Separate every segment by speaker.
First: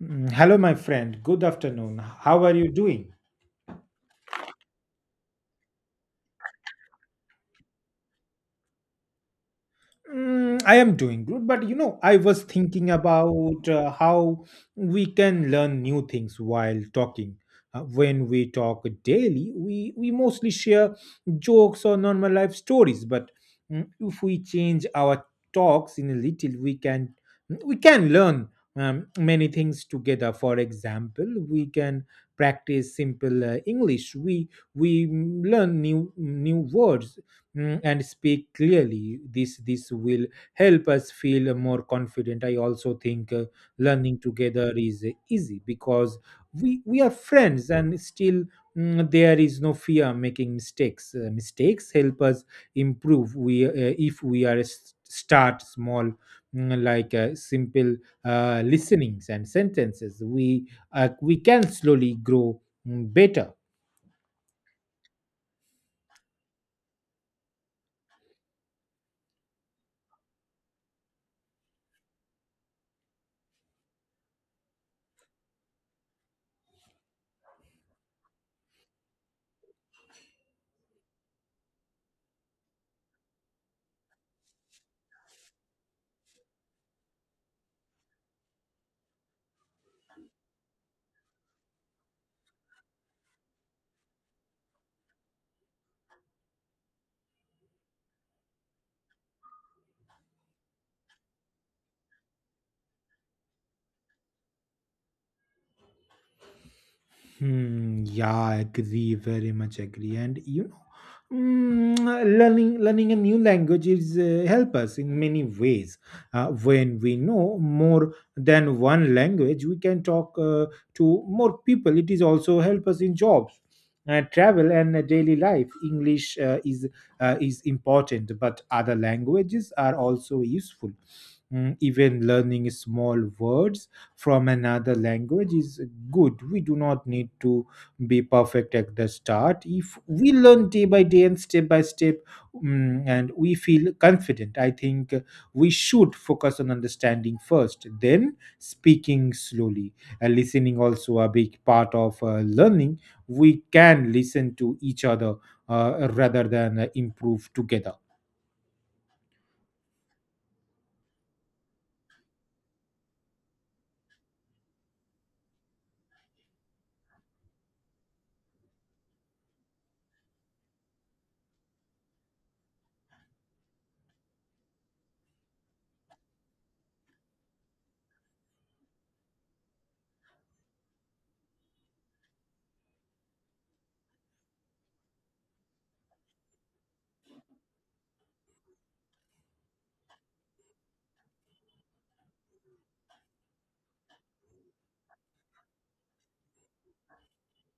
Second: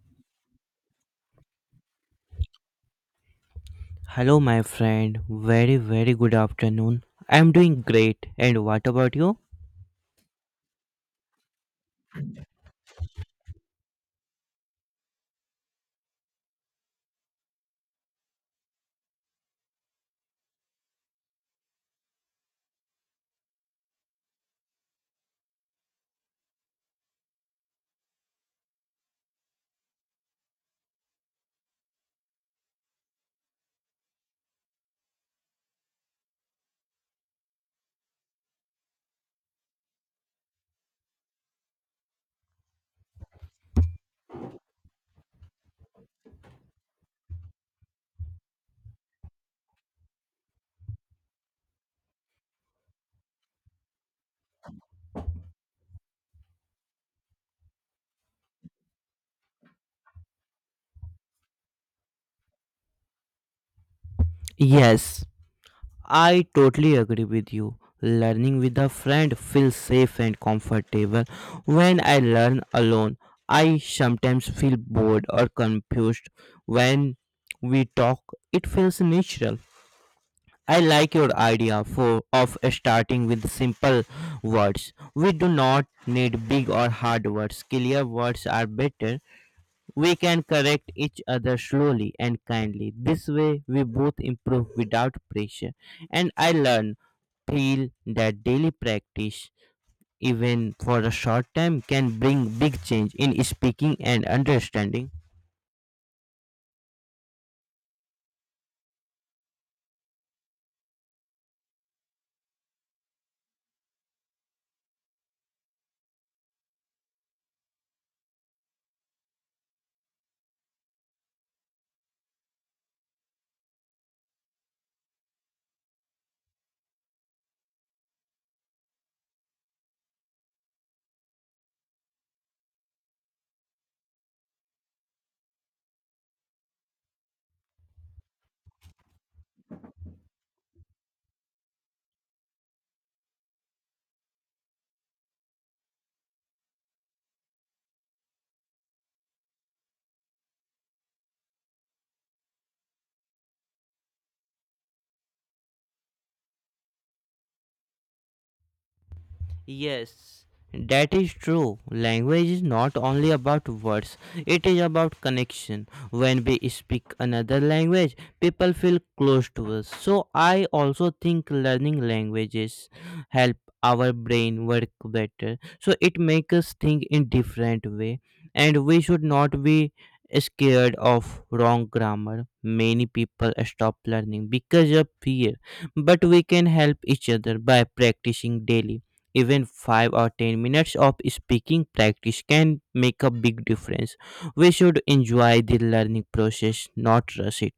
Speaker 1: Hello, my friend. Good afternoon. How are you doing?
Speaker 2: Hello, my friend. Very, very good afternoon. I'm doing great. And what about you?
Speaker 1: I am doing good, but I was thinking about how we can learn new things while talking. When we talk daily, we mostly share jokes or normal life stories, but if we change our talks in a little, we can learn many things together. For example, we can practice simple English. We learn new words and speak clearly. This will help us feel more confident. I also think learning together is easy because we are friends, and still there is no fear making mistakes. Mistakes help us improve. We If we are start small, like simple listenings and sentences we can slowly grow better.
Speaker 2: Yes, I totally agree with you. Learning with a friend feels safe and comfortable. When I learn alone, I sometimes feel bored or confused. When we talk, it feels natural. I like your idea for of starting with simple words. We do not need big or hard words. Clear words are better. We can correct each other slowly and kindly. This way, we both improve without pressure. And I feel that daily practice, even for a short time, can bring big change in speaking and understanding.
Speaker 1: Hmm, yeah, agree, very much agree. And you Mm, learning learning a new language is help us in many ways. When we know more than one language, we can talk to more people. It is also help us in jobs, travel, and daily life English is important, but other languages are also useful. Even learning small words from another language is good. We do not need to be perfect at the start. If we learn day by day and step by step, and we feel confident, I think we should focus on understanding first, then speaking slowly. Listening also a big part of learning. We can listen to each other, rather than improve together.
Speaker 2: Yes, that is true. Language is not only about words, it is about connection. When we speak another language, people feel close to us. So, I also think learning languages help our brain work better. So, it makes us think in different way, and we should not be scared of wrong grammar. Many people stop learning because of fear, but we can help each other by practicing daily. Even 5 or 10 minutes of speaking practice can make a big difference. We should enjoy the learning process, not rush it.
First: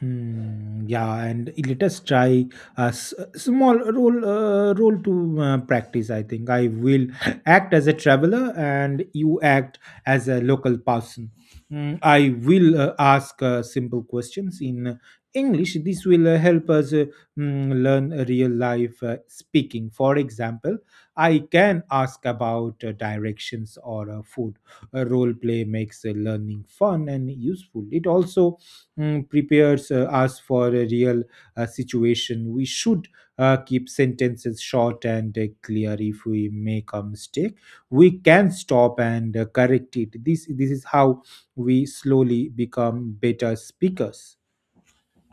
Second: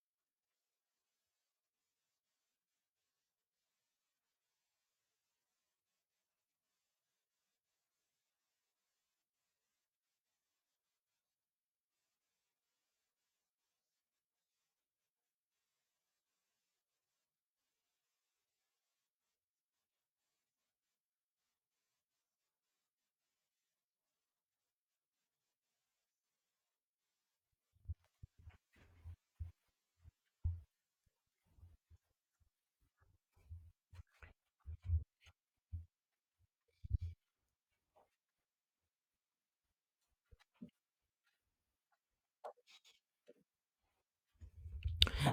Speaker 1: Hmm, yeah, and let us try a small role to practice. I think I will act as a traveler, and you act as a local person. I will ask simple questions in English. This will help us learn a real life speaking. For example, I can ask about directions or food. A role play makes learning fun and useful. It also prepares us for a real situation. We should keep sentences short and clear. If we make a mistake, we can stop and correct it. This is how we slowly become better speakers.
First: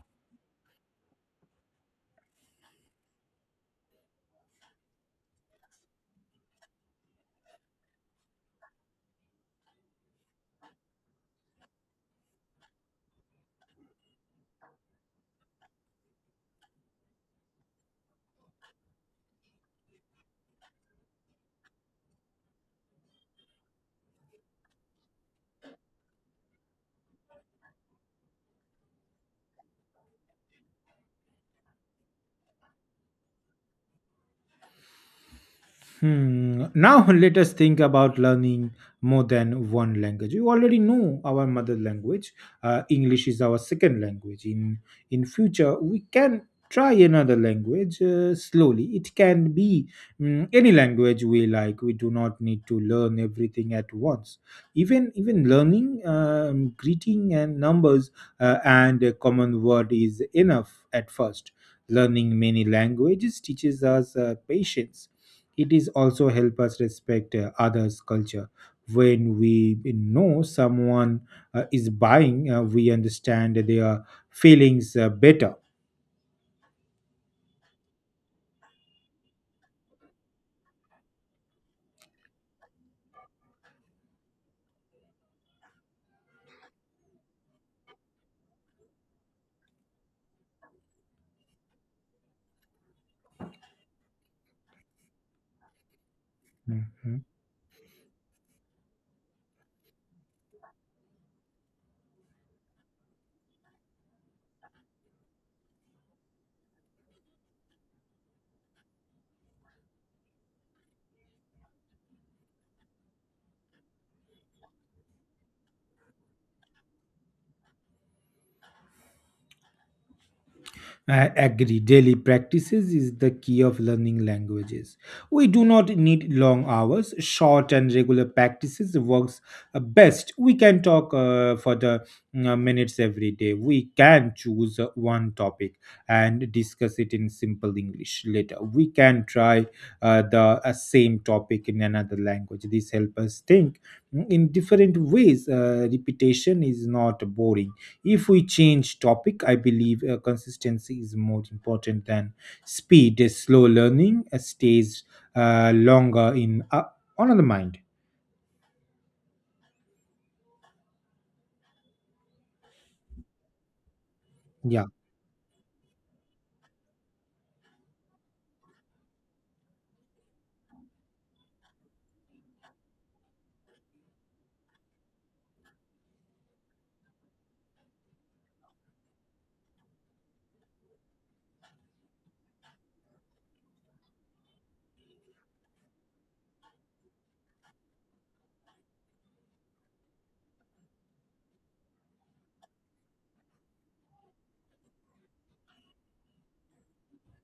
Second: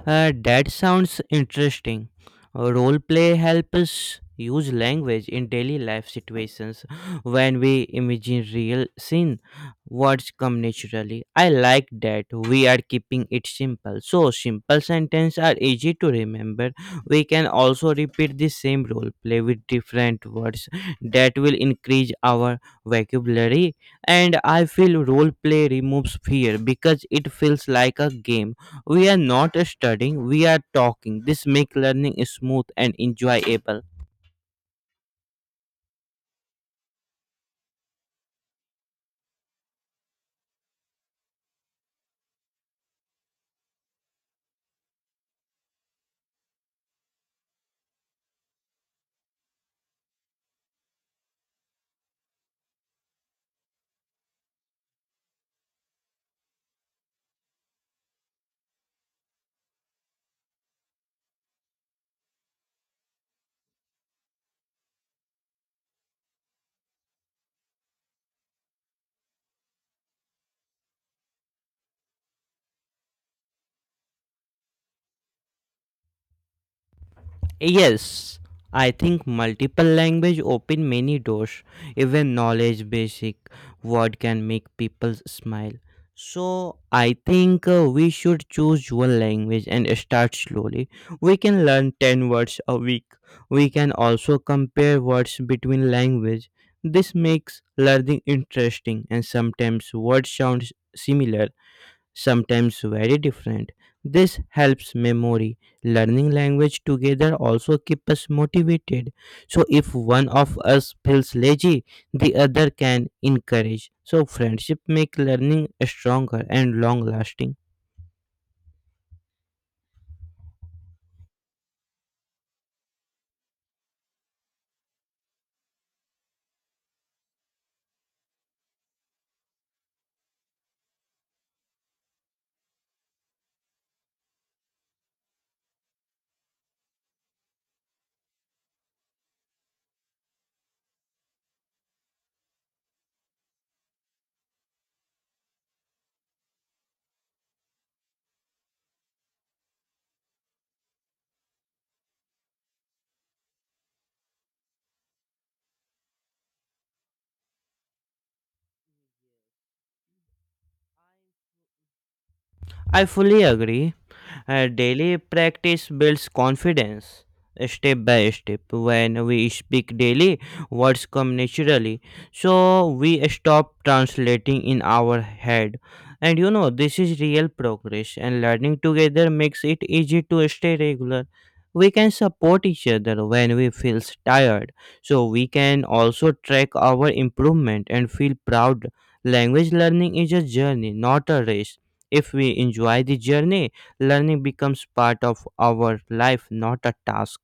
Speaker 2: That sounds interesting. Role play helps us use language in daily life situations when we imagine real scene. Words come naturally. I like that we are keeping it simple. So simple sentences are easy to remember. We can also repeat the same role play with different words. That will increase our vocabulary. And I feel role play removes fear because it feels like a game. We are not studying, we are talking. This make learning smooth and enjoyable.
Speaker 1: Hmm. Now let us think about learning more than one language. You already know our mother language. English is our second language. In future, we can try another language slowly. It can be any language we like. We do not need to learn everything at once. Even learning greeting and numbers and a common word is enough at first. Learning many languages teaches us patience. It is also help us respect others culture. When we know someone is buying, we understand their feelings better.
Speaker 2: Yes, I think multiple language open many doors. Even knowledge basic word can make people smile. So I think, we should choose one language and start slowly. We can learn 10 words a week. We can also compare words between language. This
Speaker 1: Mhm.
Speaker 2: makes learning interesting, and sometimes words sounds similar, sometimes very different. This helps memory. Learning language together also keep us motivated. So if one of us feels lazy, the other can encourage. So friendship make learning stronger and long lasting.
Speaker 1: I agree. Daily practices is the key of learning languages. We do not need long hours. Short and regular practices works best. We can talk for the minutes every day. We can choose one topic and discuss it in simple English later. We can try the same topic in another language. This helps us think in different ways. Repetition is not boring if we change topic. I believe consistency is more important than speed. Slow learning stays longer in on the mind.
Speaker 2: I fully agree.
Speaker 1: Yeah.
Speaker 2: Daily practice builds confidence step by step. When we speak daily, words come naturally. So we stop translating in our head. And this is real progress, and learning together makes it easy to stay regular. We can support each other when we feel tired. So we can also track our improvement and feel proud. Language learning is a journey, not a race. If we enjoy the journey, learning becomes part of our life, not a task.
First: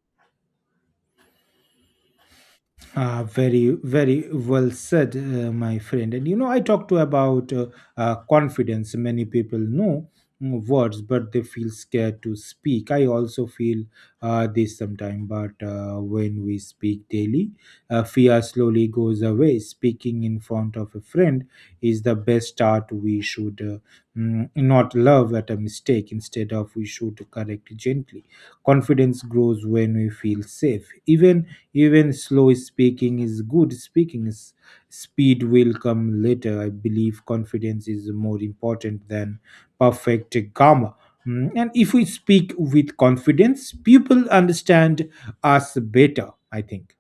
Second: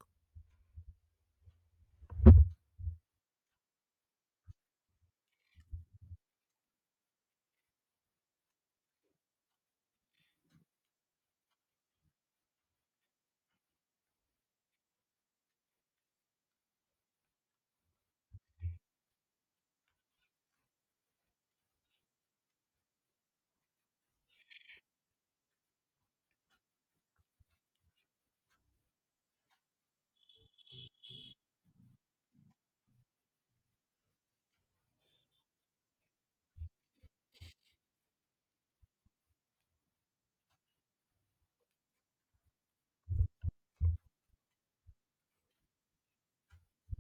Speaker 1: Very, very well said, my friend. And I talked to about confidence. Many people know words, but they feel scared to speak. I also feel this sometimes, but when we speak daily, fear slowly goes away. Speaking in front of a friend is the best start. We should not love at a mistake. Instead of, we should correct gently. Confidence grows when we feel safe. Even slow speaking is good. Speaking is speed will come later. I believe confidence is more important than perfect grammar. And if we speak with confidence, people understand us better, I think.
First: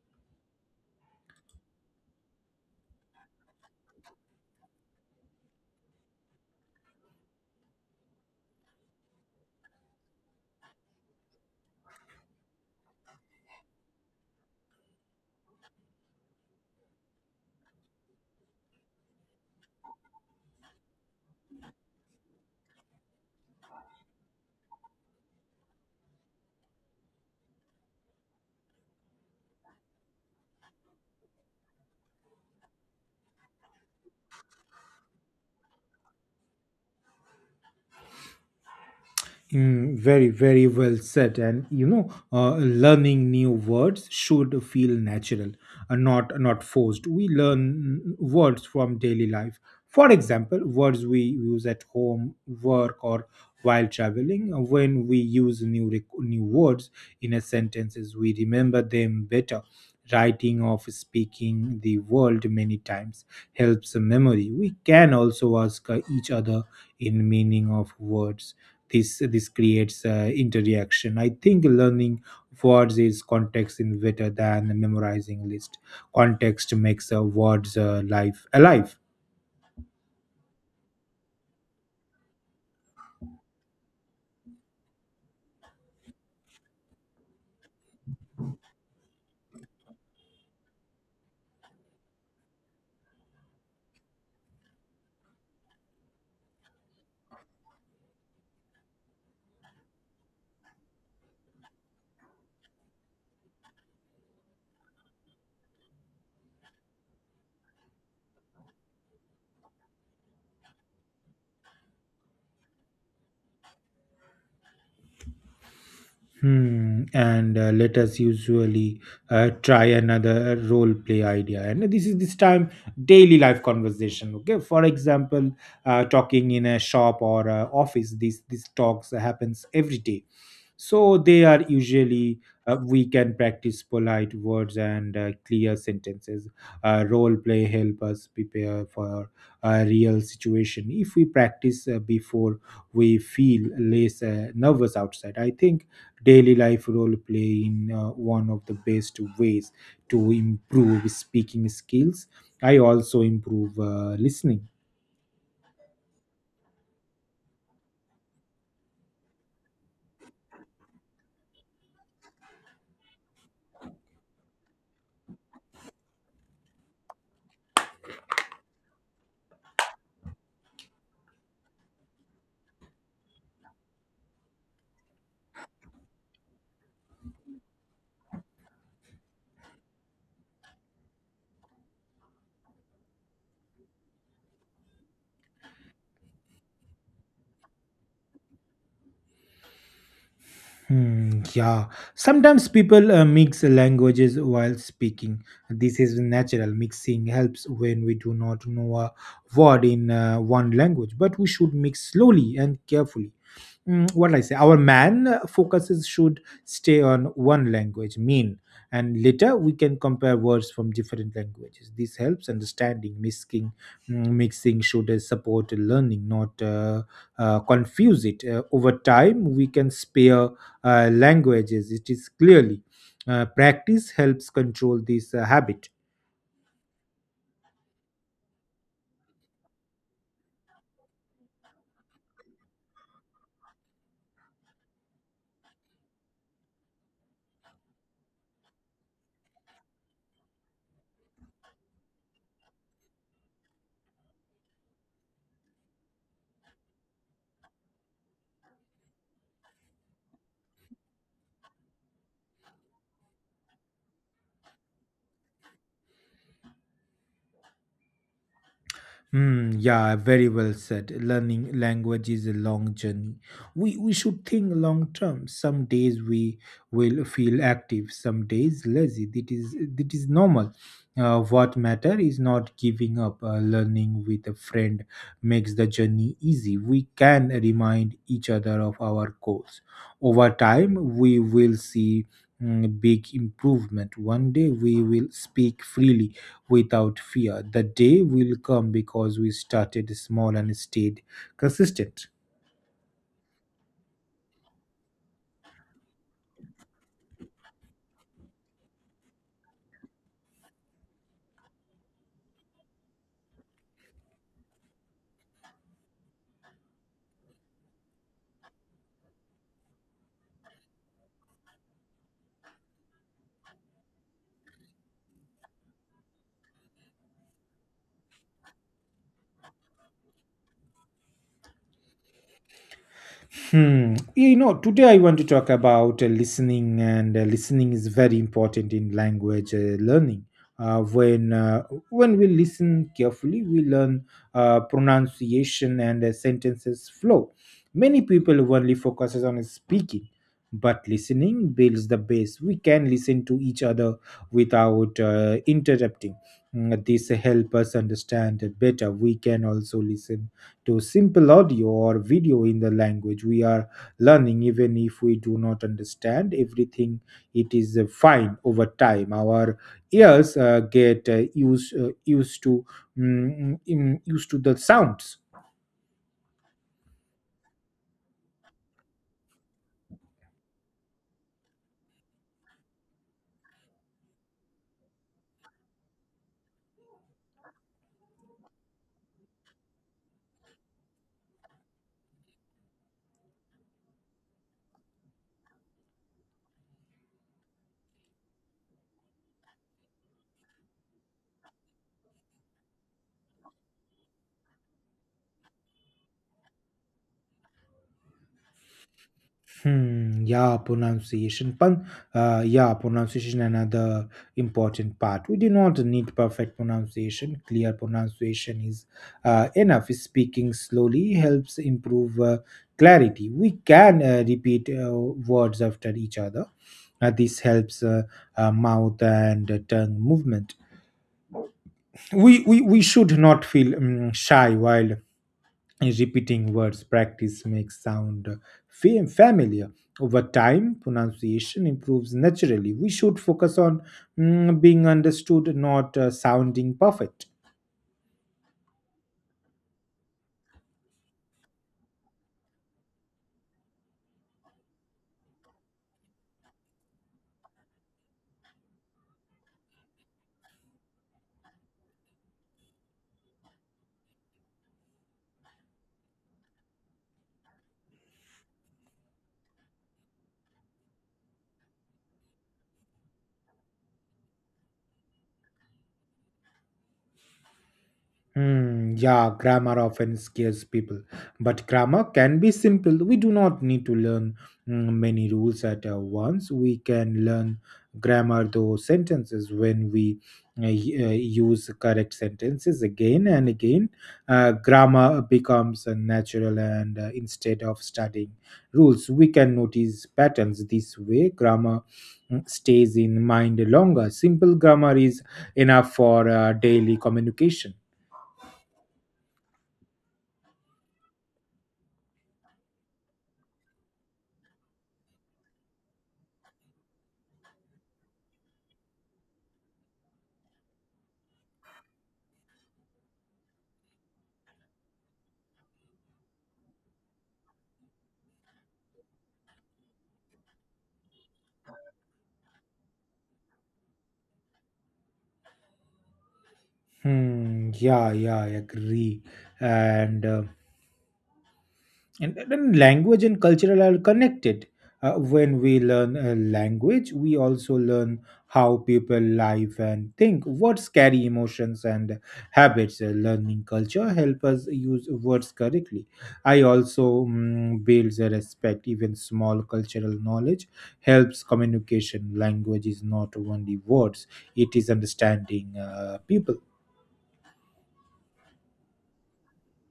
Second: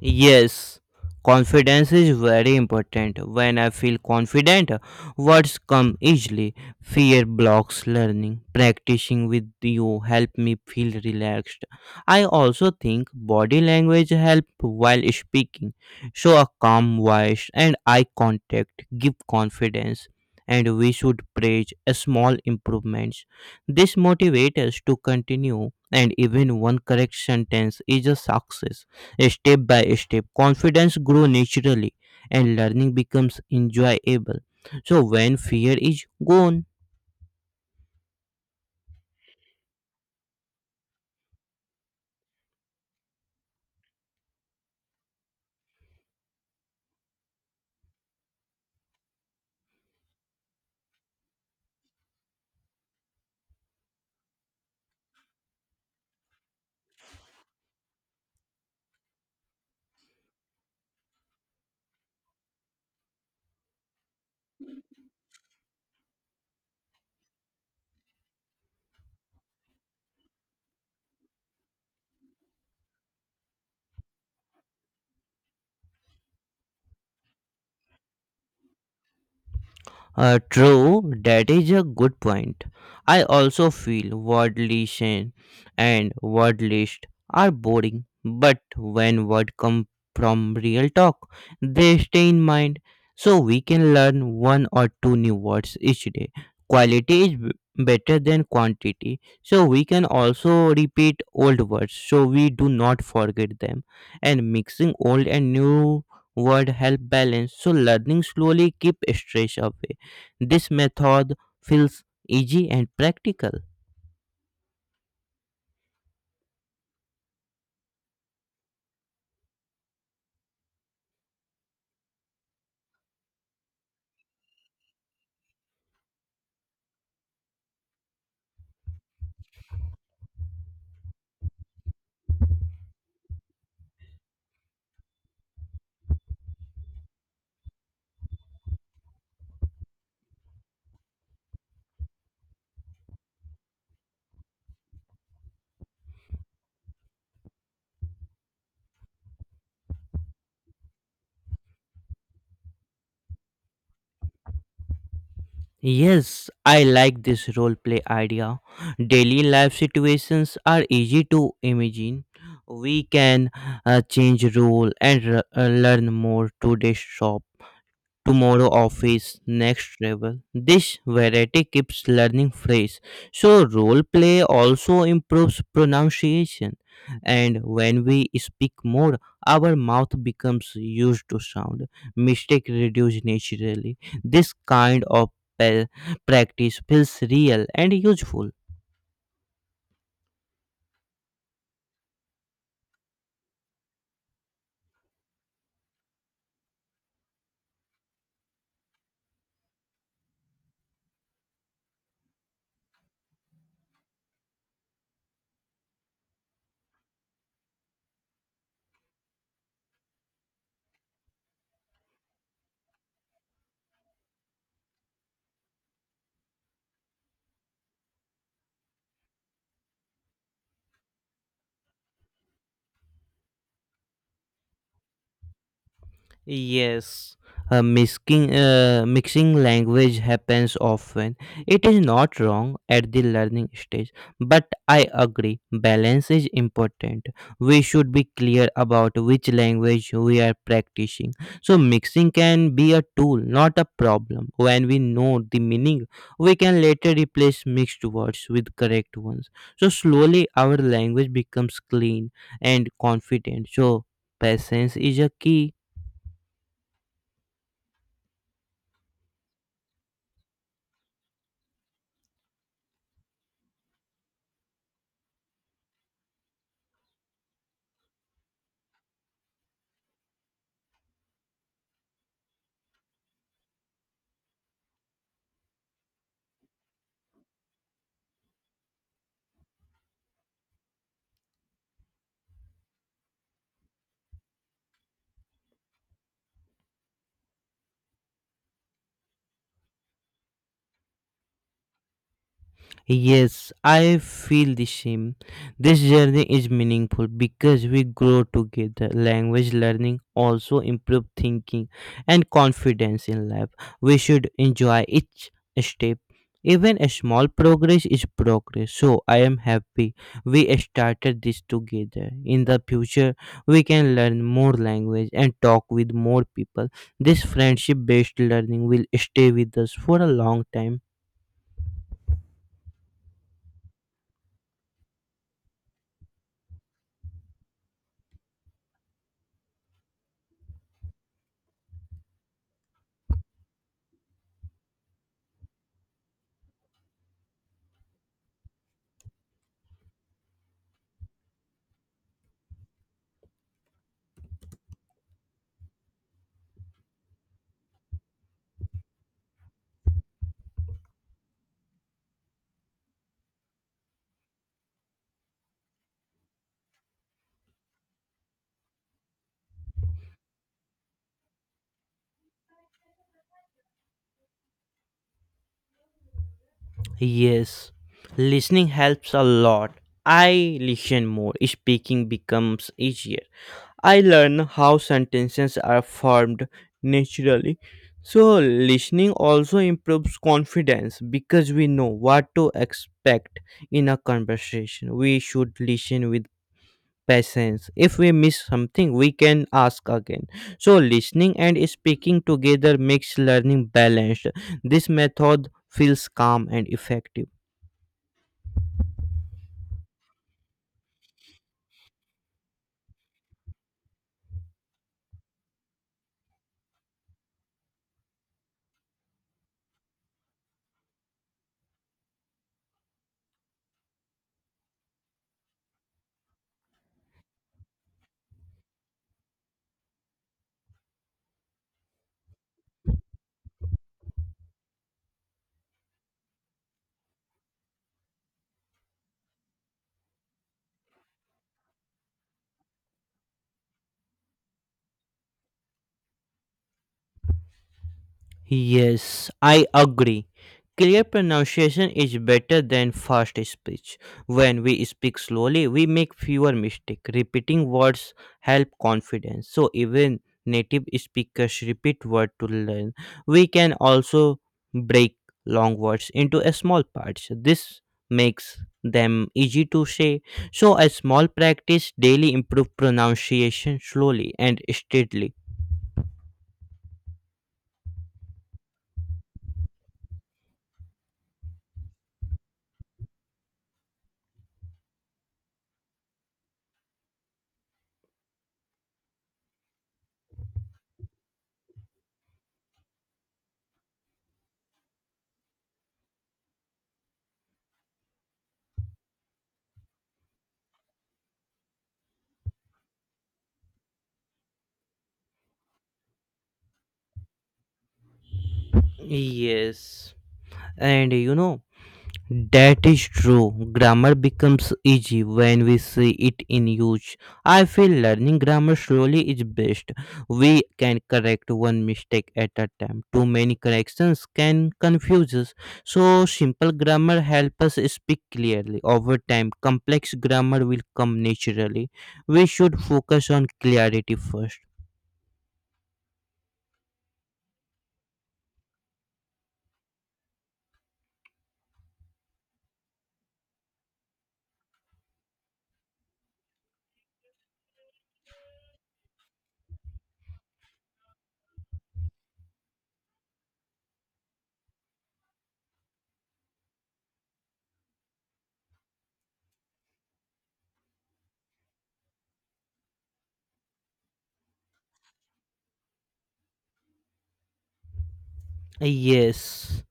Speaker 2: Yes, confidence is very important. When I feel confident, words come easily. Fear blocks learning. Practicing with you help me feel relaxed. I also think body language help while speaking. So a calm voice and eye contact give confidence. And we should praise a small improvements. This motivates us to continue, and even one correct sentence is a success. Step by step, confidence grows naturally and learning becomes enjoyable. So, when fear is gone.
Speaker 1: Very, very well said. And learning new words should feel natural, not forced. We learn words from daily life. For example, words we use at home, work, or while traveling. When we use new words in a sentences, we remember them better. Writing, of speaking the world many times helps the memory. We can also ask each other in meaning of words. This creates interaction. I think learning words is context in better than memorizing list. Context makes words life alive.
Speaker 2: True, that is a good point. I also feel worldly shame and word list are boring, but when word come from real talk, they stay in mind. So we can learn one or two new words each day. Quality is better than quantity. So we can also repeat old words so we do not forget them. And mixing old and new word help balance. So learning slowly keep stress away. This method feels easy and practical.
Speaker 1: Hmm. And let us usually try another role play idea. And this time, daily life conversation. Okay. For example, talking in a shop or office. These talks happens every day. So they are usually, we can practice polite words and clear sentences. Role play help us prepare for a real situation. If we practice before, we feel less nervous outside. I think daily life role play in one of the best ways to improve speaking skills. I also improve listening.
Speaker 2: Yes, I like this role play idea. Daily life situations are easy to imagine. We can change role and learn more to this shop. Tomorrow office, next travel, this variety keeps learning fresh. So role play also improves pronunciation, and when we speak more, our mouth becomes used to sound. Mistake reduce naturally. This kind of pa- practice feels real and useful.
Speaker 1: Hmm, yeah, sometimes people mix languages while speaking. This is natural. Mixing helps when we do not know a word in one language, but we should mix slowly and carefully. What like I say our man focuses should stay on one language mean. And later we can compare words from different languages. This helps understanding mixing. Mixing should support learning, not confuse it. Over time, we can spare languages, it is clearly. Practice helps control this habit.
Speaker 2: Yes, mixing language happens often. It is not wrong at the learning stage, but I agree, balance is important. We should be clear about which language we are practicing. So, mixing can be a tool, not a problem. When we know the meaning, we can later replace mixed words with correct ones. So, slowly our language becomes clean and confident. So, patience is a key.
Speaker 1: Hmm, yeah, very well said. Learning language is a long journey. We should think long term. Some days we will feel active, some days lazy. That is normal. What matter is not giving up. Learning with a friend makes the journey easy. We can remind each other of our goals. Over time, we will see big improvement. One day we will speak freely without fear. The day will come because we started small and stayed consistent.
Speaker 2: Yes, I feel the same. This journey is meaningful because we grow together. Language learning also improves thinking and confidence in life. We should enjoy each step. Even a small progress is progress. So I am happy we started this together. In the future, we can learn more language and talk with more people. This friendship based learning will stay with us for a long time.
Speaker 1: Hmm. Today I want to talk about listening, and listening is very important in language learning. Uh, when uh, when we listen carefully, we learn pronunciation and sentences flow. Many people only focuses on speaking, but listening builds the base. We can listen to each other without interrupting. This help us understand better. We can also listen to simple audio or video in the language we are learning, even if we do not understand everything. It is fine. Over time, our ears get used to the sounds.
Speaker 2: Yes, listening helps a lot. I listen more, speaking becomes easier. I learn how sentences are formed naturally. So, listening also improves confidence because we know what to expect in a conversation. We should listen with patience. If we miss something, we can ask again. So, listening and speaking together makes learning balanced. This method feels calm and effective.
Speaker 1: Hmm, yeah, pronunciation. Yeah, pronunciation another important part. We do not need perfect pronunciation. Clear pronunciation is enough. Speaking slowly helps improve clarity. We can repeat words after each other. This helps mouth and tongue movement. We should not feel shy while and repeating words, practice makes sound familiar. Over time pronunciation improves naturally. We should focus on being understood, not sounding perfect.
Speaker 2: Yes, I agree. Clear pronunciation is better than fast speech. When we speak slowly, we make fewer mistakes. Repeating words help confidence. So even native speakers repeat word to learn. We can also break long words into a small parts. This makes them easy to say. So a small practice daily improve pronunciation slowly and steadily.
Speaker 1: Hmm, yeah, grammar often scares people, but grammar can be simple. We do not need to learn many rules at once. We can learn grammar through sentences when we uh, y- uh, use correct sentences again and again. Grammar becomes natural, and instead of studying rules, we can notice patterns. This way, grammar stays in mind longer. Simple grammar is enough for daily communication.
Speaker 2: Yes. And that is true. Grammar becomes easy when we see it in use. I feel learning grammar slowly is best. We can correct one mistake at a time. Too many corrections can confuse us. So simple grammar helps us speak clearly. Over time, complex grammar will come naturally. We should focus on clarity first.
Speaker 1: Hmm, yeah, yeah, I agree. And, uh, and then language and cultural are connected. When we learn a language, we also learn how people live and think. Words carry emotions and habits. Learning culture help us use words correctly. I also builds a respect. Even small cultural knowledge helps communication. Language is not only words; it is understanding people.
Speaker 2: Yes.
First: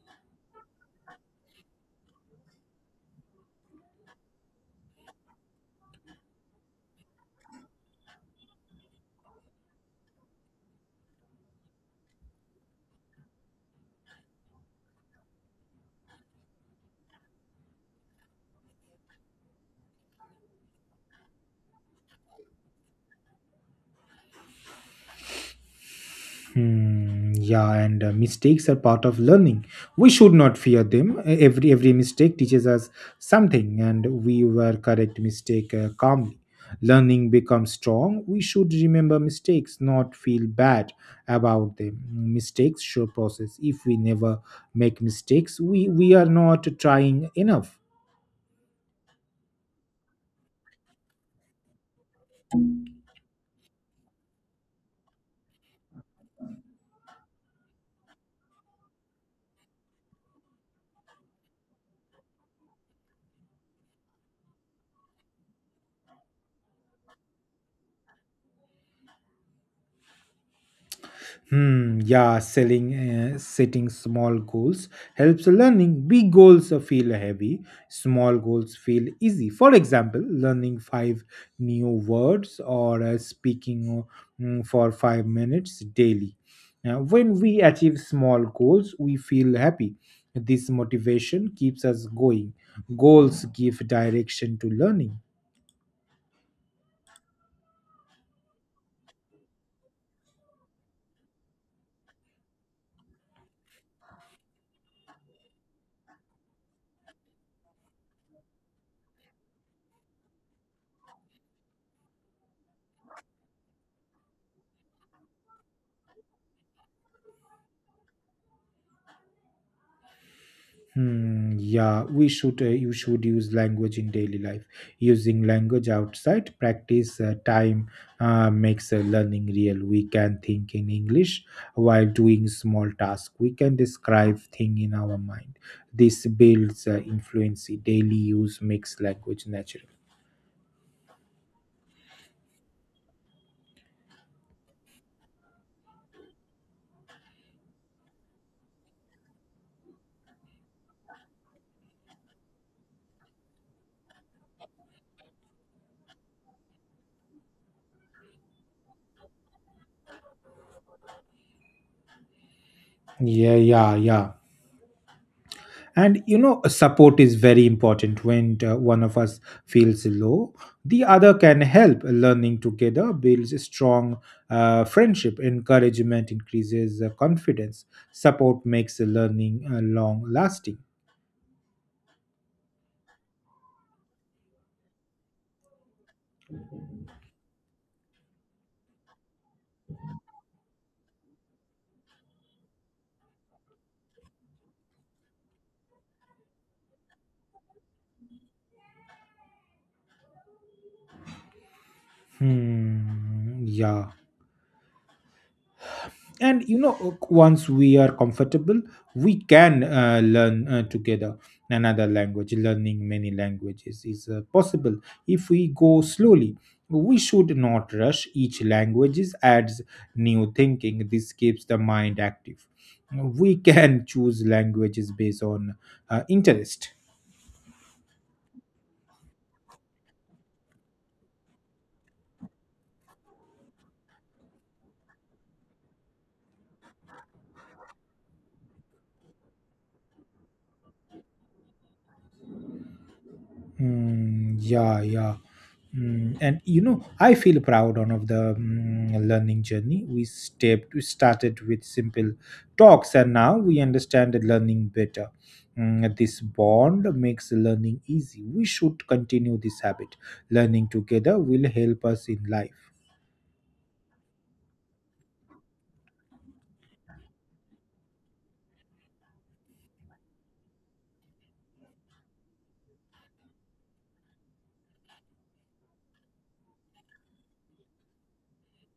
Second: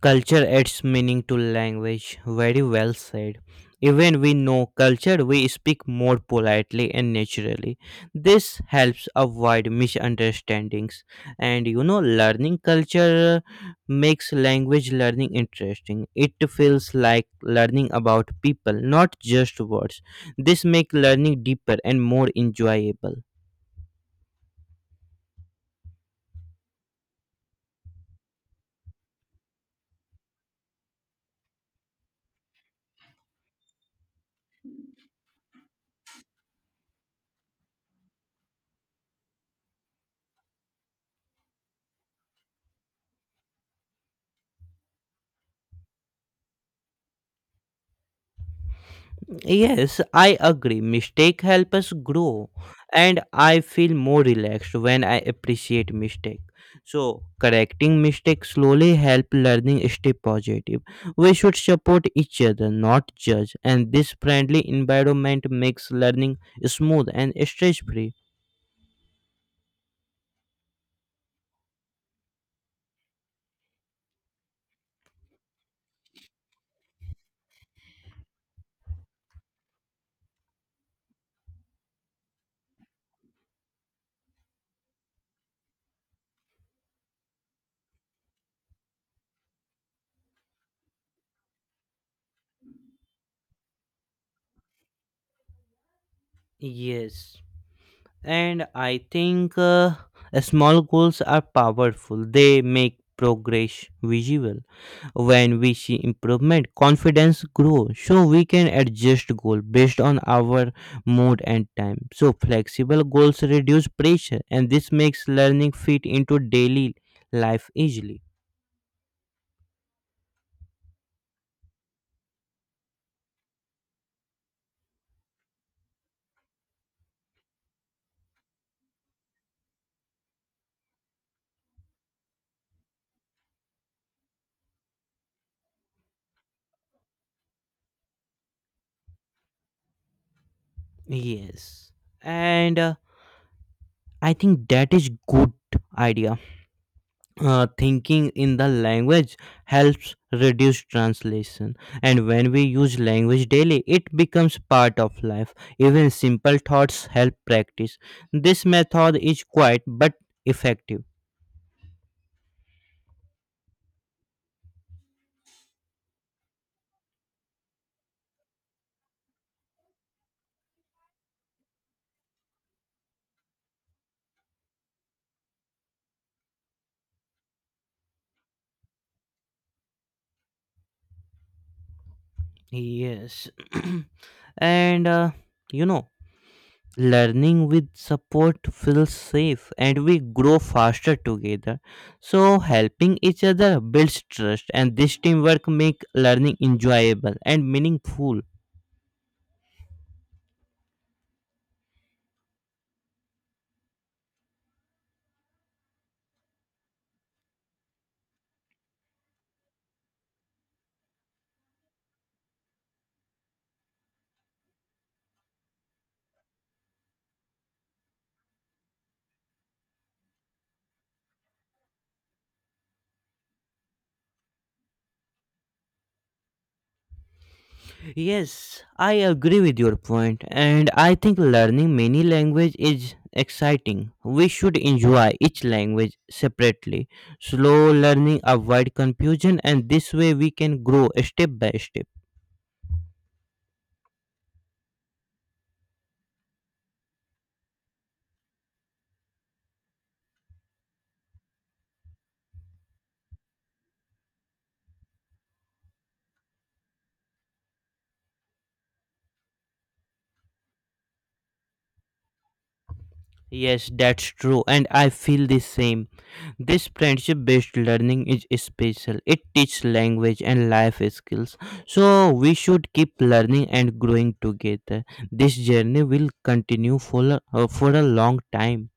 Speaker 2: Culture adds meaning to language. Very well said. Even we know culture, we speak more politely and naturally. This helps avoid misunderstandings. And learning culture makes language learning interesting. It feels like learning about people, not just words. This makes learning deeper and more enjoyable.
Speaker 1: Hmm, yeah, and mistakes are part of learning. We should not fear them. Every mistake teaches us something, and we were correct mistake calmly. Learning becomes strong. We should remember mistakes, not feel bad about them. Mistakes show process. If we never make mistakes, we are not trying enough.
Speaker 2: Yes, I agree. Mistake help us grow, and I feel more relaxed when I appreciate mistake. So, correcting mistake slowly help learning stay positive. We should support each other, not judge, and this friendly environment makes learning smooth and stress free.
Speaker 1: Hmm, yeah, setting small goals helps learning. Big goals feel heavy, small goals feel easy. For example, learning five new words or speaking for 5 minutes daily. Now, when we achieve small goals, we feel happy. This motivation keeps us going. Goals give direction to learning.
Speaker 2: Yes. And I think, small goals are powerful. They make progress visible. When we see improvement, confidence grows. So we can adjust goal based on our mood and time. So flexible goals reduce pressure, and this makes learning fit into daily life easily.
Speaker 1: Hmm, yeah, we should. You should use language in daily life. Using language outside practice time makes learning real. We can think in English while doing small tasks. We can describe thing in our mind. This builds influency. Daily use makes language natural.
Speaker 2: Yes, and I think that is good idea. Thinking in the language helps reduce translation. And when we use language daily, it becomes part of life. Even simple thoughts help practice. This method is quiet but effective.
Speaker 1: Yeah, yeah, yeah. And support is very important when one of us feels low. The other can help. Learning together builds a strong friendship. Encouragement increases confidence. Support makes learning long lasting.
Speaker 2: Yes, and you know learning with support feels safe, and we grow faster together. So helping each other builds trust, and this teamwork make learning enjoyable and meaningful.
Speaker 1: Hmm, yeah. And once we are comfortable, we can learn together another language. Learning many languages is possible if we go slowly. We should not rush. Each language adds new thinking. This keeps the mind active. We can choose languages based on interest.
Speaker 2: Yes, I agree with your point, and I think learning many language is exciting. We should enjoy each language separately. Slow learning avoid confusion, and this way we can grow step by step.
Speaker 1: Mm, yeah, yeah. And you know, I feel proud on of the learning journey. We started with simple talks, and now we understand the learning better. This bond makes learning easy. We should continue this habit. Learning together will help us in life.
Speaker 2: Yes, that's true, and I feel the same. This friendship based learning is special. It teaches language and life skills. So we should keep learning and growing together. This journey will continue for a long time.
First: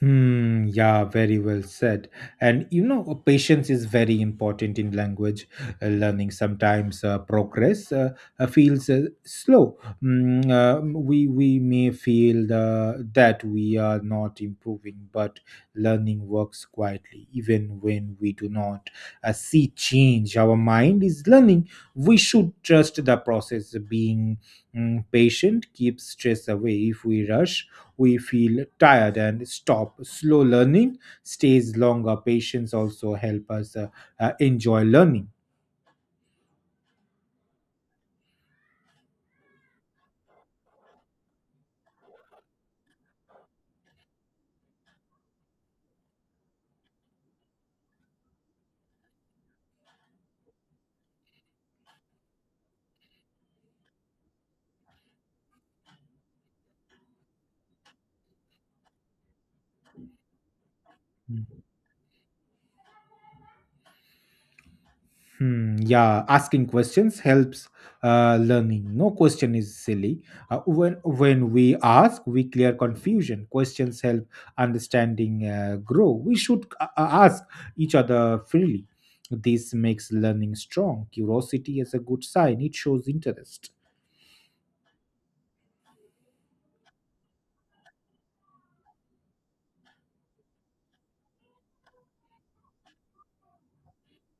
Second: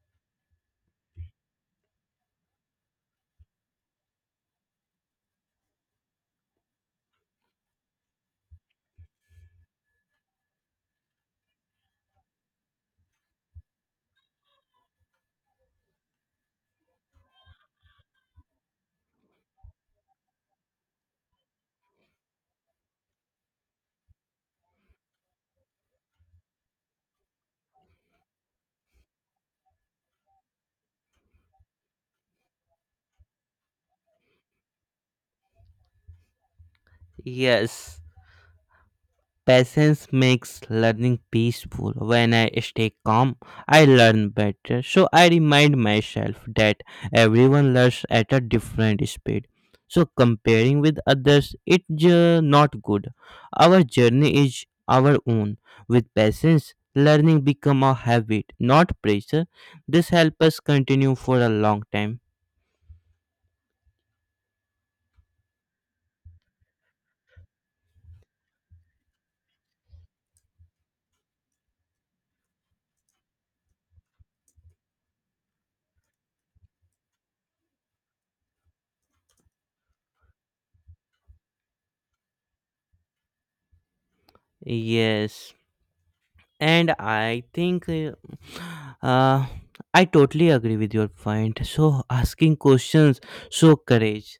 Speaker 1: Hmm, yeah, very well said. And you know, patience is very important in language learning. Sometimes progress feels slow. We may feel that we are not improving, but learning works quietly, even when we do not see change. Our mind is learning. We should trust the process. Being patient keeps stress away. If we rush, we feel tired and stop. Slow learning stays longer. Patience also help us enjoy learning.
Speaker 2: Yes. Patience makes learning peaceful. When I stay calm, I learn better. So I remind myself that everyone learns at a different speed. So comparing with others, it's not good. Our journey is our own. With patience, learning become a habit, not pressure. This helps us continue for a long time.
Speaker 1: Hmm, yeah, asking questions helps learning. No question is silly. When we ask, we clear confusion. Questions help understanding grow. We should ask each other freely. This makes learning strong. Curiosity is a good sign. It shows interest.
Speaker 2: Yes. And I think, uh, I totally agree with your point. So asking questions show courage.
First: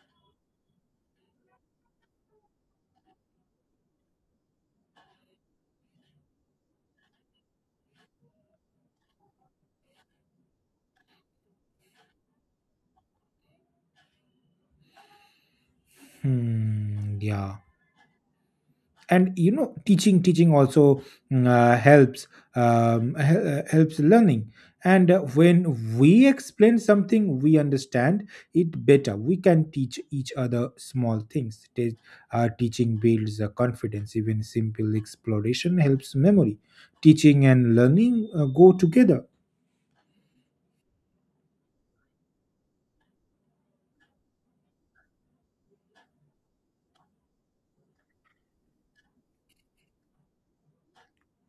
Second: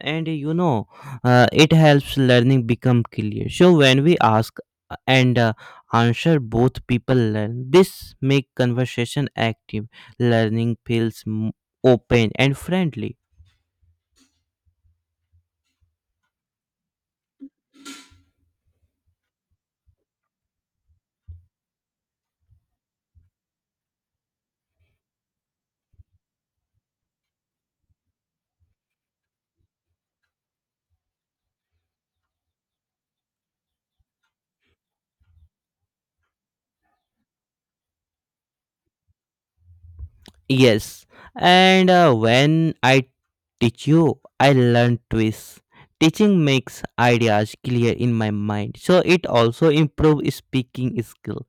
Speaker 2: And it helps learning become clear. So when we ask and answer, both people learn. This make conversation active. Learning feels open and friendly.
Speaker 1: Hmm, yeah. And teaching also helps helps learning. And when we explain something, we understand it better. We can teach each other small things. Teaching builds confidence. Even simple exploration helps memory. Teaching and learning go together.
Speaker 2: Yes, and when I teach you, I learn twists. Teaching makes ideas clear in my mind, so it also improves speaking skill.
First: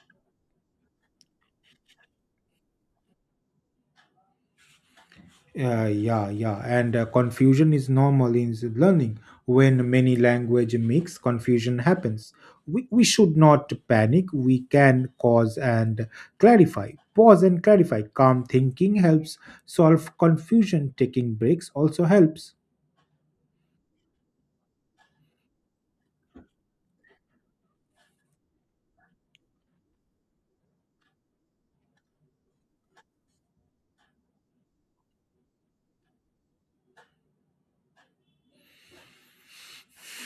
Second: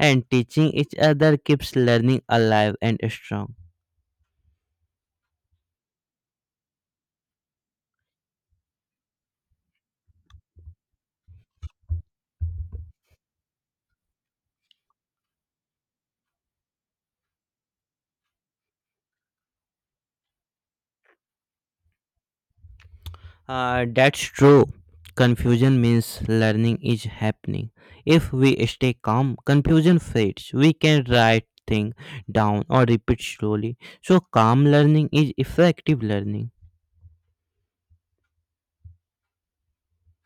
Speaker 2: And teaching each other keeps learning alive and strong.
Speaker 1: Yeah, yeah, and confusion is normal in the learning. When many language mix, confusion happens. We should not panic. We can pause and clarify. Pause and clarify. Calm thinking helps solve confusion. Taking breaks also helps.
Speaker 2: That's true. Confusion means learning is happening. If we stay calm, confusion fades. We can write things down or repeat slowly. So calm learning is effective learning.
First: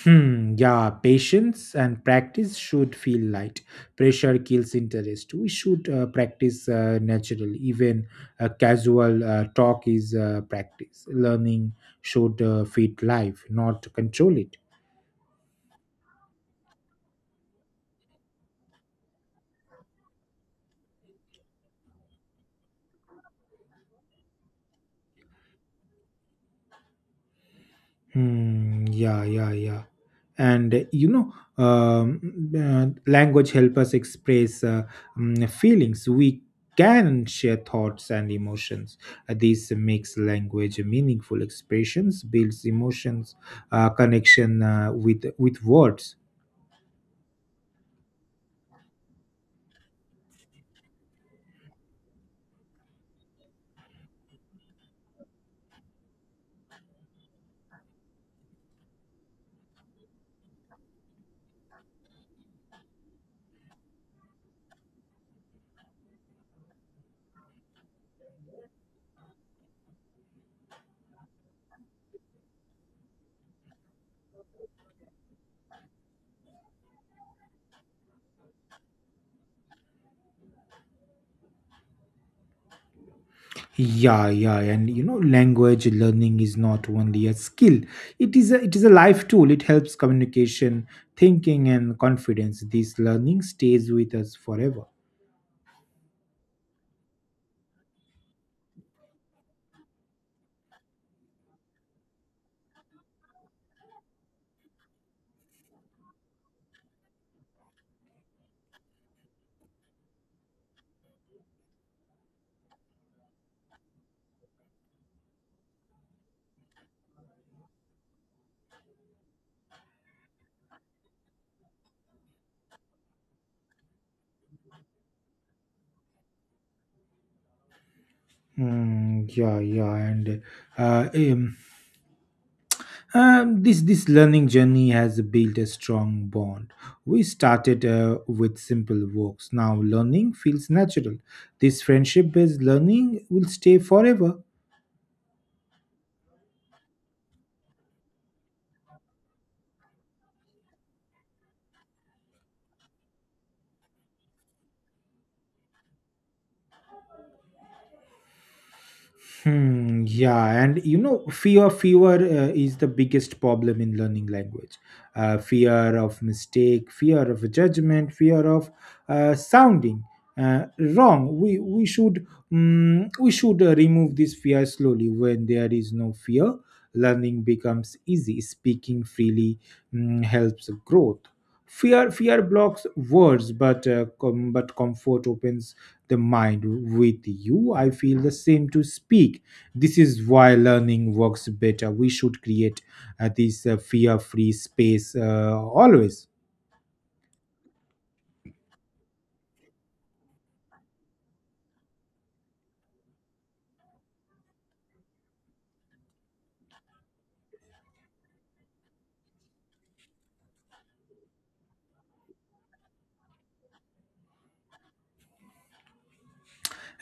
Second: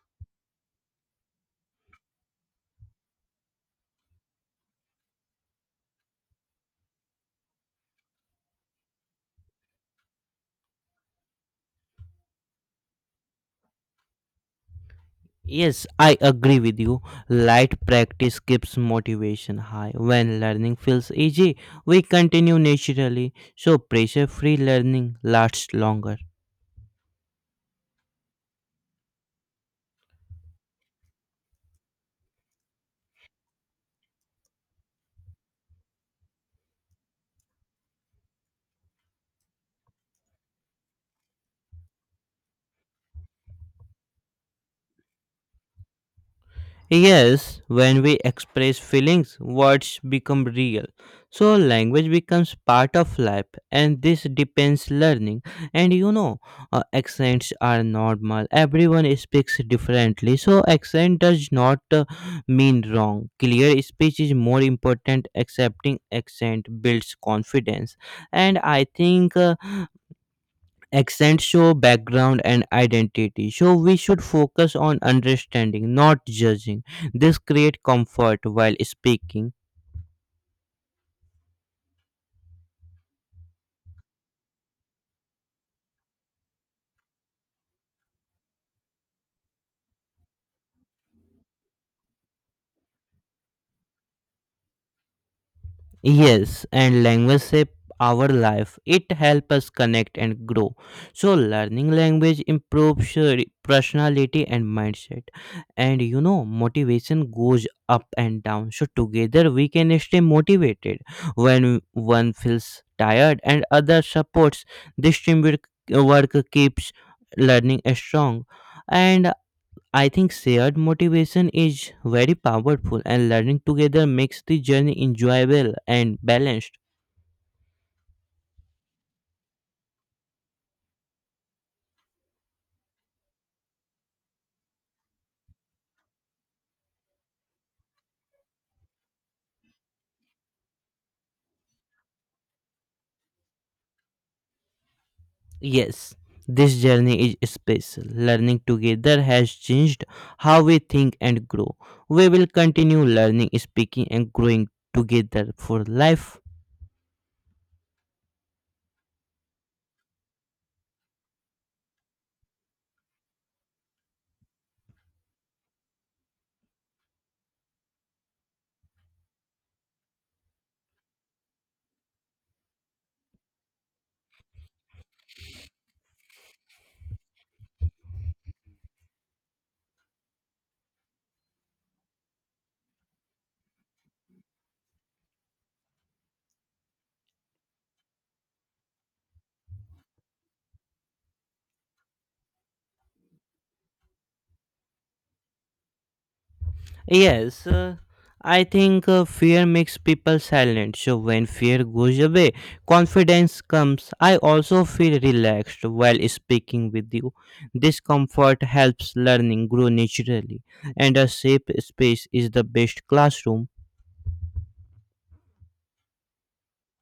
Speaker 1: Hmm, yeah, patience and practice should feel light. Pressure kills interest. We should practice naturally. Even a casual talk is practice. Learning should fit life, not control it.
Speaker 2: Yes, I agree with you. Light practice keeps motivation high. When learning feels easy, we continue naturally, so pressure free learning lasts longer.
Speaker 1: Hmm, yeah, yeah, yeah. And you know, um, language help us express feelings. We can share thoughts and emotions. This makes language meaningful. Expressions builds emotions, connection with words.
Speaker 2: Yes, when we express feelings, words become real. So language becomes part of life, and this depends learning. And accents are normal. Everyone speaks differently, so accent does not mean wrong. Clear speech is more important. Accepting accent builds confidence, and I think. Accent show background and identity. So we should focus on understanding, not judging. This create comfort while speaking.
Speaker 1: Yeah, yeah, and you know, language learning is not only a skill. It is a life tool. It helps communication, thinking, and confidence. This learning stays with us forever.
Speaker 2: Yes, and language shape our life. It helps us connect and grow. So learning language improves your personality and mindset. And you know, motivation goes up and down. So together we can stay motivated. When one feels tired and other supports, this teamwork work keeps learning strong. And I think shared motivation is very powerful, and learning together makes the journey enjoyable and balanced.
Speaker 1: Mm, yeah, yeah, and uh, um, this learning journey has built a strong bond. We started with simple works. Now learning feels natural. This friendship-based learning will stay forever.
Speaker 2: Yes, this journey is special. Learning together has changed how we think and grow. We will continue learning, speaking, and growing together for life.
Speaker 1: Hmm, yeah, and you know, fear is the biggest problem in learning language. Fear of mistake, fear of judgment, fear of sounding wrong. We should remove this fear slowly. When there is no fear, learning becomes easy. Speaking freely helps growth. Fear blocks words, but but comfort opens the mind. With you, I feel the same to speak. This is why learning works better. We should create this fear-free space always.
Speaker 2: Yes, I think fear makes people silent. So when fear goes away, confidence comes. I also feel relaxed while speaking with you. This comfort helps learning grow naturally, and a safe space is the best classroom.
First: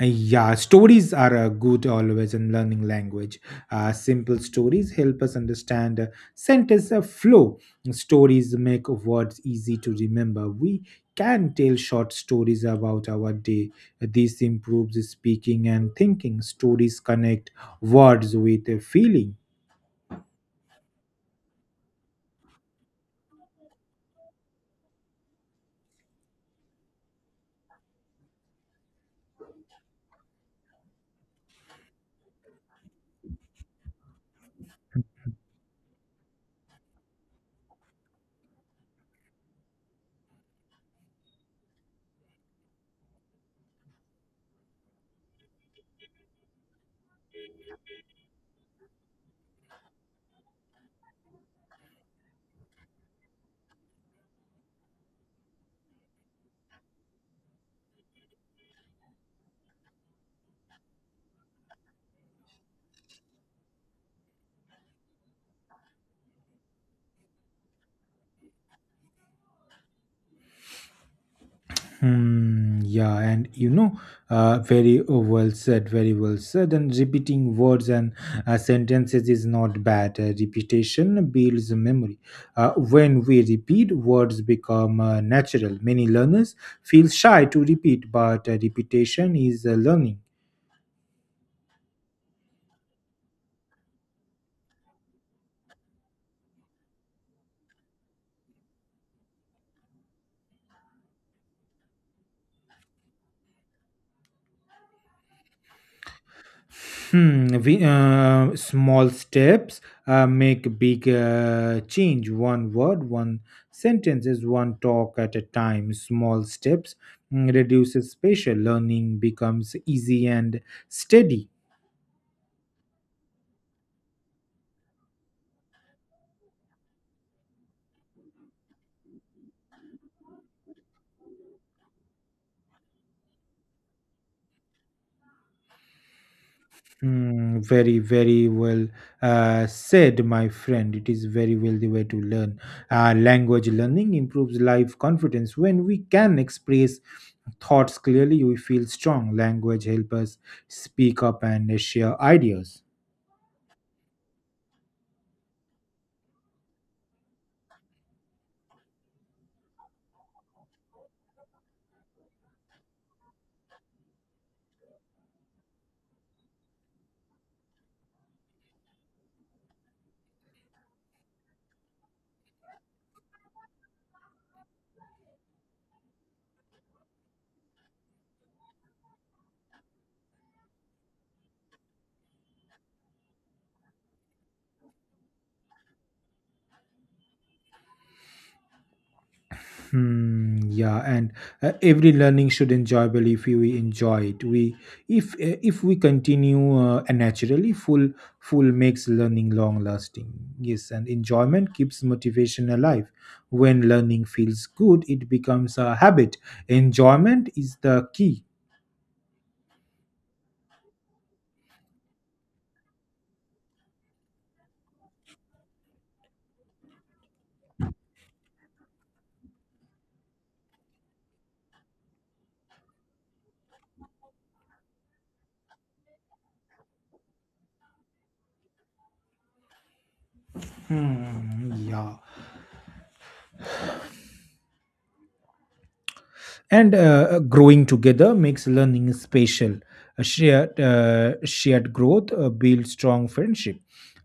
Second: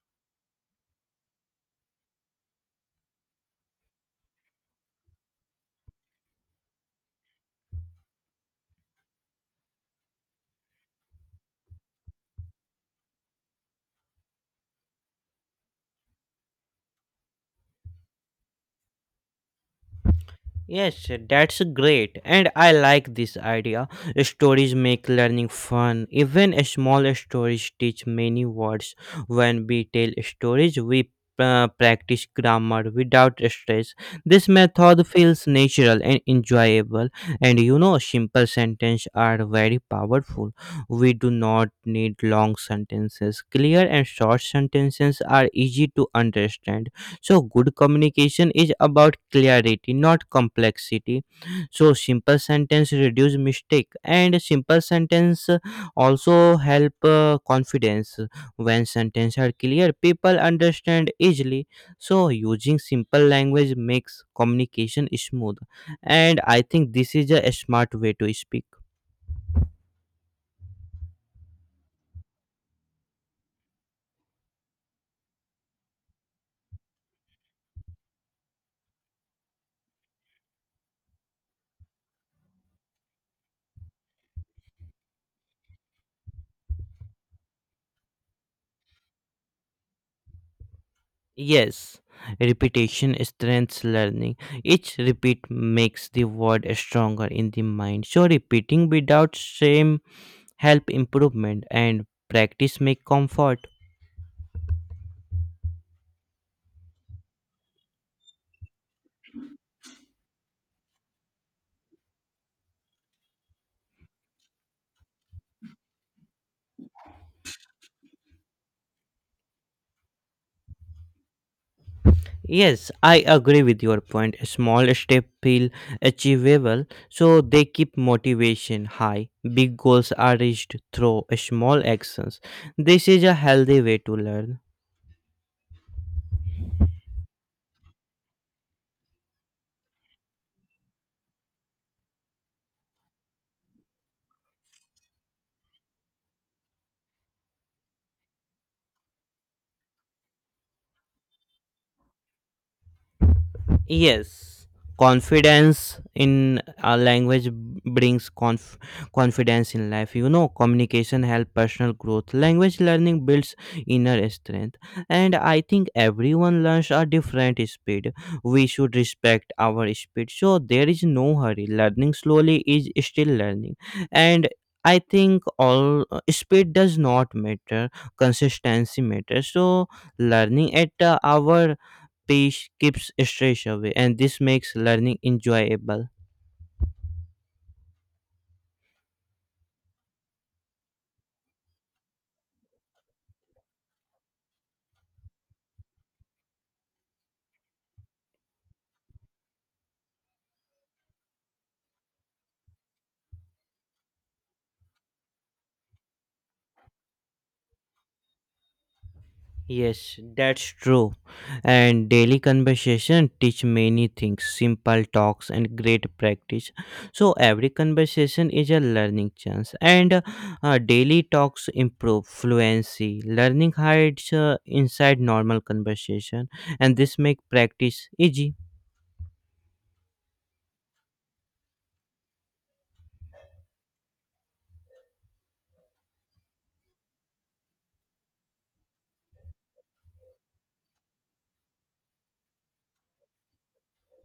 Speaker 1: Yeah, stories are good always in learning language. Simple stories help us understand sentence flow. Stories make words easy to remember. We can tell short stories about our day. This improves speaking and thinking. Stories connect words with a feeling.
Speaker 2: Yes, that's great, and I like this idea. Stories make learning fun. Even small stories teach many words. When we tell stories, we practice grammar without stress. This method feels natural and enjoyable, and you know, simple sentences are very powerful. We do not need long sentences. Clear and short sentences are easy to understand, so good communication is about clarity, not complexity. So, simple sentence reduce mistake, and simple sentence also help confidence. When sentence are clear, people understand easily. So, using simple language makes communication smooth, and I think this is a smart way to speak.
Speaker 1: Hmm, yeah, and you know, very well said. And repeating words and sentences is not bad. Repetition builds memory. When we repeat, words become natural. Many learners feel shy to repeat, but repetition is learning.
Speaker 2: Yes, repetition strengthens learning. Each repeat makes the word stronger in the mind. So repeating without shame help improvement, and practice make comfort.
Speaker 1: Hmm, small steps make big change. One word, one sentences, one talk at a time. Small steps reduces spatial learning becomes easy and steady.
Speaker 2: Yes, I agree with your point. Small steps feel achievable, so they keep motivation high. Big goals are reached through small actions. This is a healthy way to learn.
Speaker 1: Hmm. Very, very well said, my friend. It is very well the way to learn. Language learning improves life confidence. When we can express thoughts clearly, we feel strong. Language help us speak up and share ideas.
Speaker 2: Yes, confidence in a language brings confidence in life. You know, communication help personal growth. Language learning builds inner strength, and I think everyone learns at different speed. We should respect our speed. So there is no hurry. Learning slowly is still learning, and. I think all speed does not matter, consistency matters. So, learning at our pace keeps stress away, and this makes learning enjoyable.
Speaker 1: Hmm, yeah, and every learning should enjoyable if we enjoy it. We if If we continue and naturally, full makes learning long lasting. Yes, and enjoyment keeps motivation alive. When learning feels good, it becomes a habit. Enjoyment is the key.
Speaker 2: Yes, that's true. And daily conversation teach many things, simple talks and great practice. So every conversation is a learning chance, and daily talks improve fluency. Learning hides inside normal conversation, and this make practice easy.
Speaker 1: Hmm, yeah. And growing together makes learning special. A shared growth builds strong friendship.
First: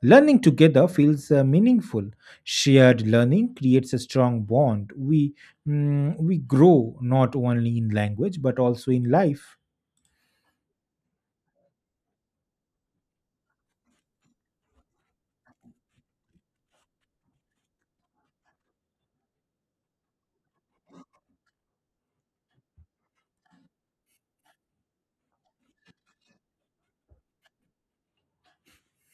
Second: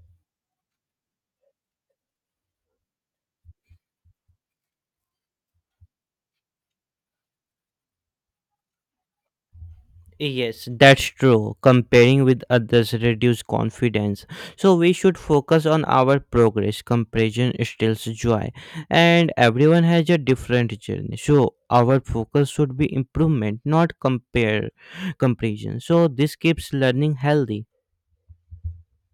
Speaker 1: Learning together feels meaningful. Shared learning creates a strong bond. We grow not only in language but also in life.
Speaker 2: Yes, that's true. Comparing with others reduce confidence. So we should focus on our progress. Comparison steals joy, and everyone has a different journey. So our focus should be improvement, not compare comparison. So this keeps learning healthy.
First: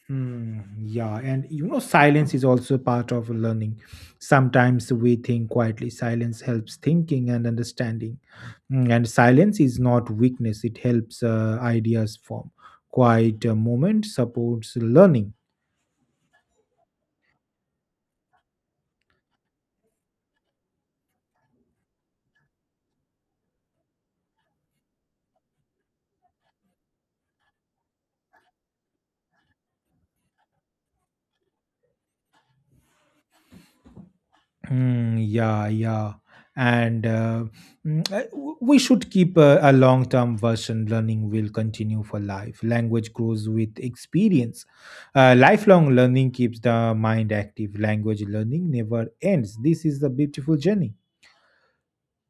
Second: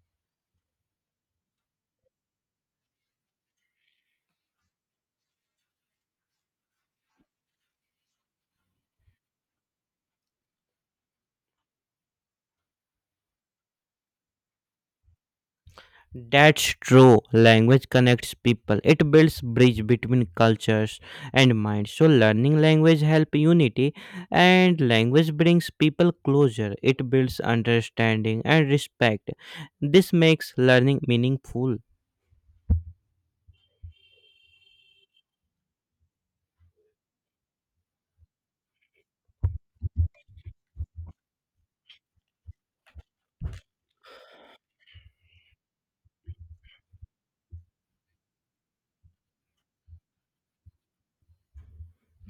Speaker 1: Hmm, yeah, and you know, silence is also part of learning. Sometimes we think quietly. Silence helps thinking and understanding. And silence is not weakness, it helps ideas form. Quiet moment supports learning.
Speaker 2: That's true. Language connects people. It builds bridge between cultures and minds. So learning language help unity, and language brings people closer. It builds understanding and respect. This makes learning meaningful.
Speaker 1: Mm, yeah, yeah. And uh, we should keep a long term version. Learning will continue for life. Language grows with experience. Lifelong learning keeps the mind active. Language learning never ends. This is the beautiful journey.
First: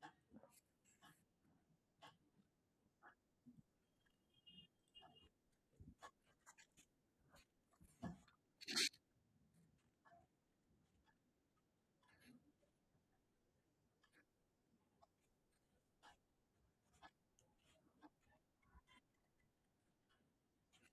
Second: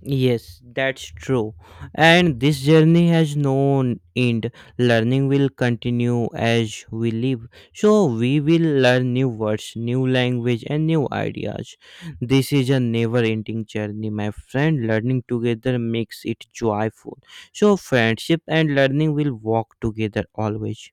Speaker 2: Yes, that's true. And this journey has no end. Learning will continue as we live. So we will learn new words, new language and new ideas. This is a never-ending journey, my friend. Learning together makes it joyful. So friendship and learning will walk together always.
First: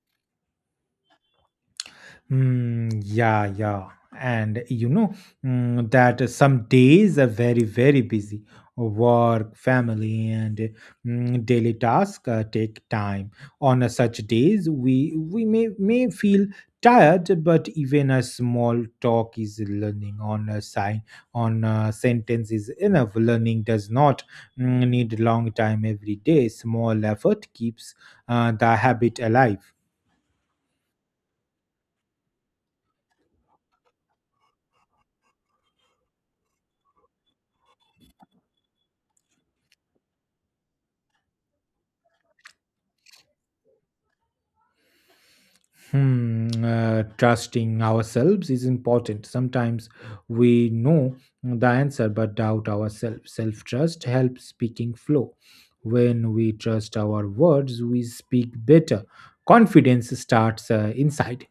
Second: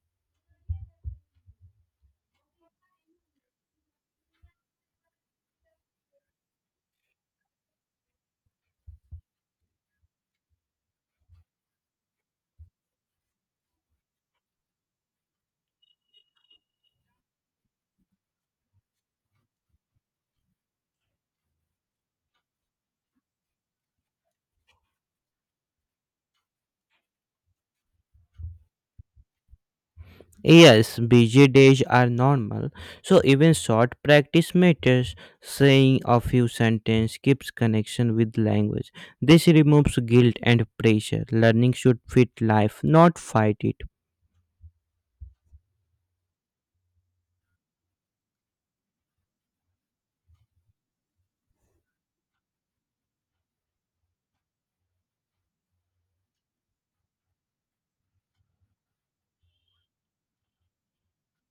Speaker 1: Mm, yeah, yeah. And you know that some days are very, very busy. Work, family, and daily tasks take time. On such days, we may feel tired, but even a small talk is learning. On a sign, on a sentence is enough. Learning does not need long time every day. Small effort keeps the habit alive.
Speaker 2: Yes, busy days are normal, so even short practice matters. Saying a few sentences keeps connection with language. This removes guilt and pressure. Learning should fit life, not fight it.
Speaker 1: Hmm, trusting ourselves is important. Sometimes we know the answer but doubt ourselves. Self trust helps speaking flow. When we trust our words, we speak better. Confidence starts inside.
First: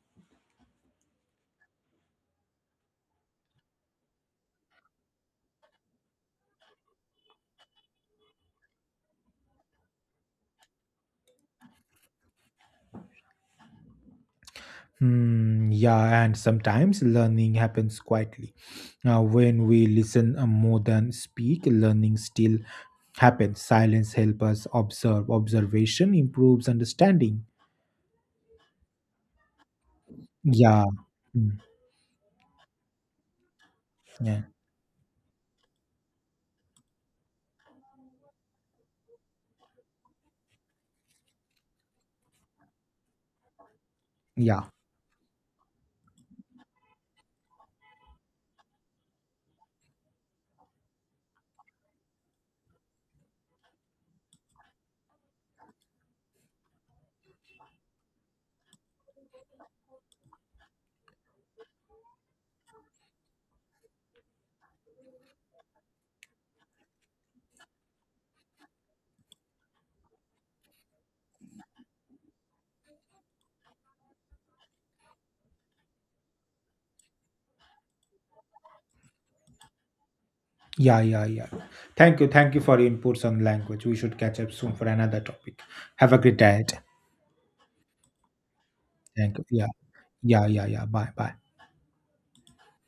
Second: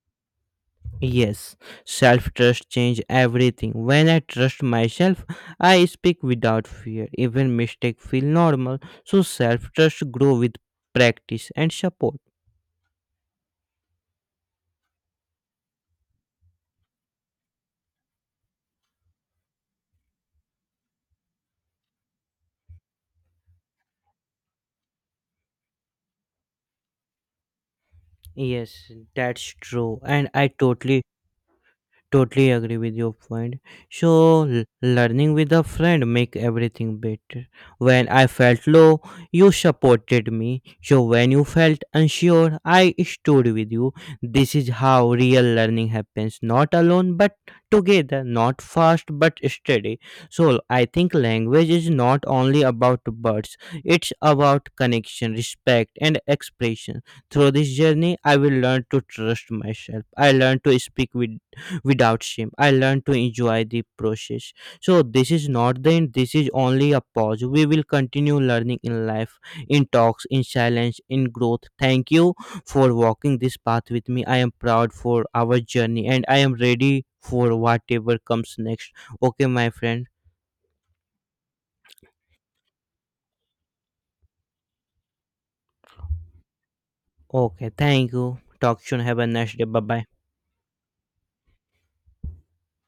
Speaker 2: Yes, self trust change everything. When I trust myself, I speak without fear. Even mistake feel normal, so self trust grow with practice and support.
Speaker 1: Hmm, yeah, and sometimes learning happens quietly. Now, when we listen more than speak, learning still happens. Silence helps us observe. Observation improves understanding.
Speaker 2: Yes, that's true, and I
Speaker 1: Yeah.
Speaker 2: totally
Speaker 1: Hmm.
Speaker 2: totally agree with your point.
Speaker 1: Yeah.
Speaker 2: So learning with a friend make everything better. When I felt low, you supported me. So when you felt unsure, I stood with you. This
Speaker 1: Yeah.
Speaker 2: is how real learning happens, not alone but together, not fast but steady. So I think language is not only about words, it's about connection, respect and expression. Through this journey, I will learn to trust myself. I learn to speak with without shame. I learned to enjoy the process. So this is not the end, this is only a pause. We will continue learning in life, in talks, in silence, in growth. Thank you for walking this path with me. I am proud for our journey, and I am ready for whatever comes next. Okay, my friend.
Speaker 1: Yeah. Yeah. Yeah. Thank you. Thank you for your inputs on language. We should catch up soon for another topic. Have a great day.
Speaker 2: Okay, thank you. Talk soon. Have a
Speaker 1: Thank you.
Speaker 2: nice day.
Speaker 1: Yeah.
Speaker 2: Bye bye.
Speaker 1: Yeah. Yeah. Yeah. Bye. Bye.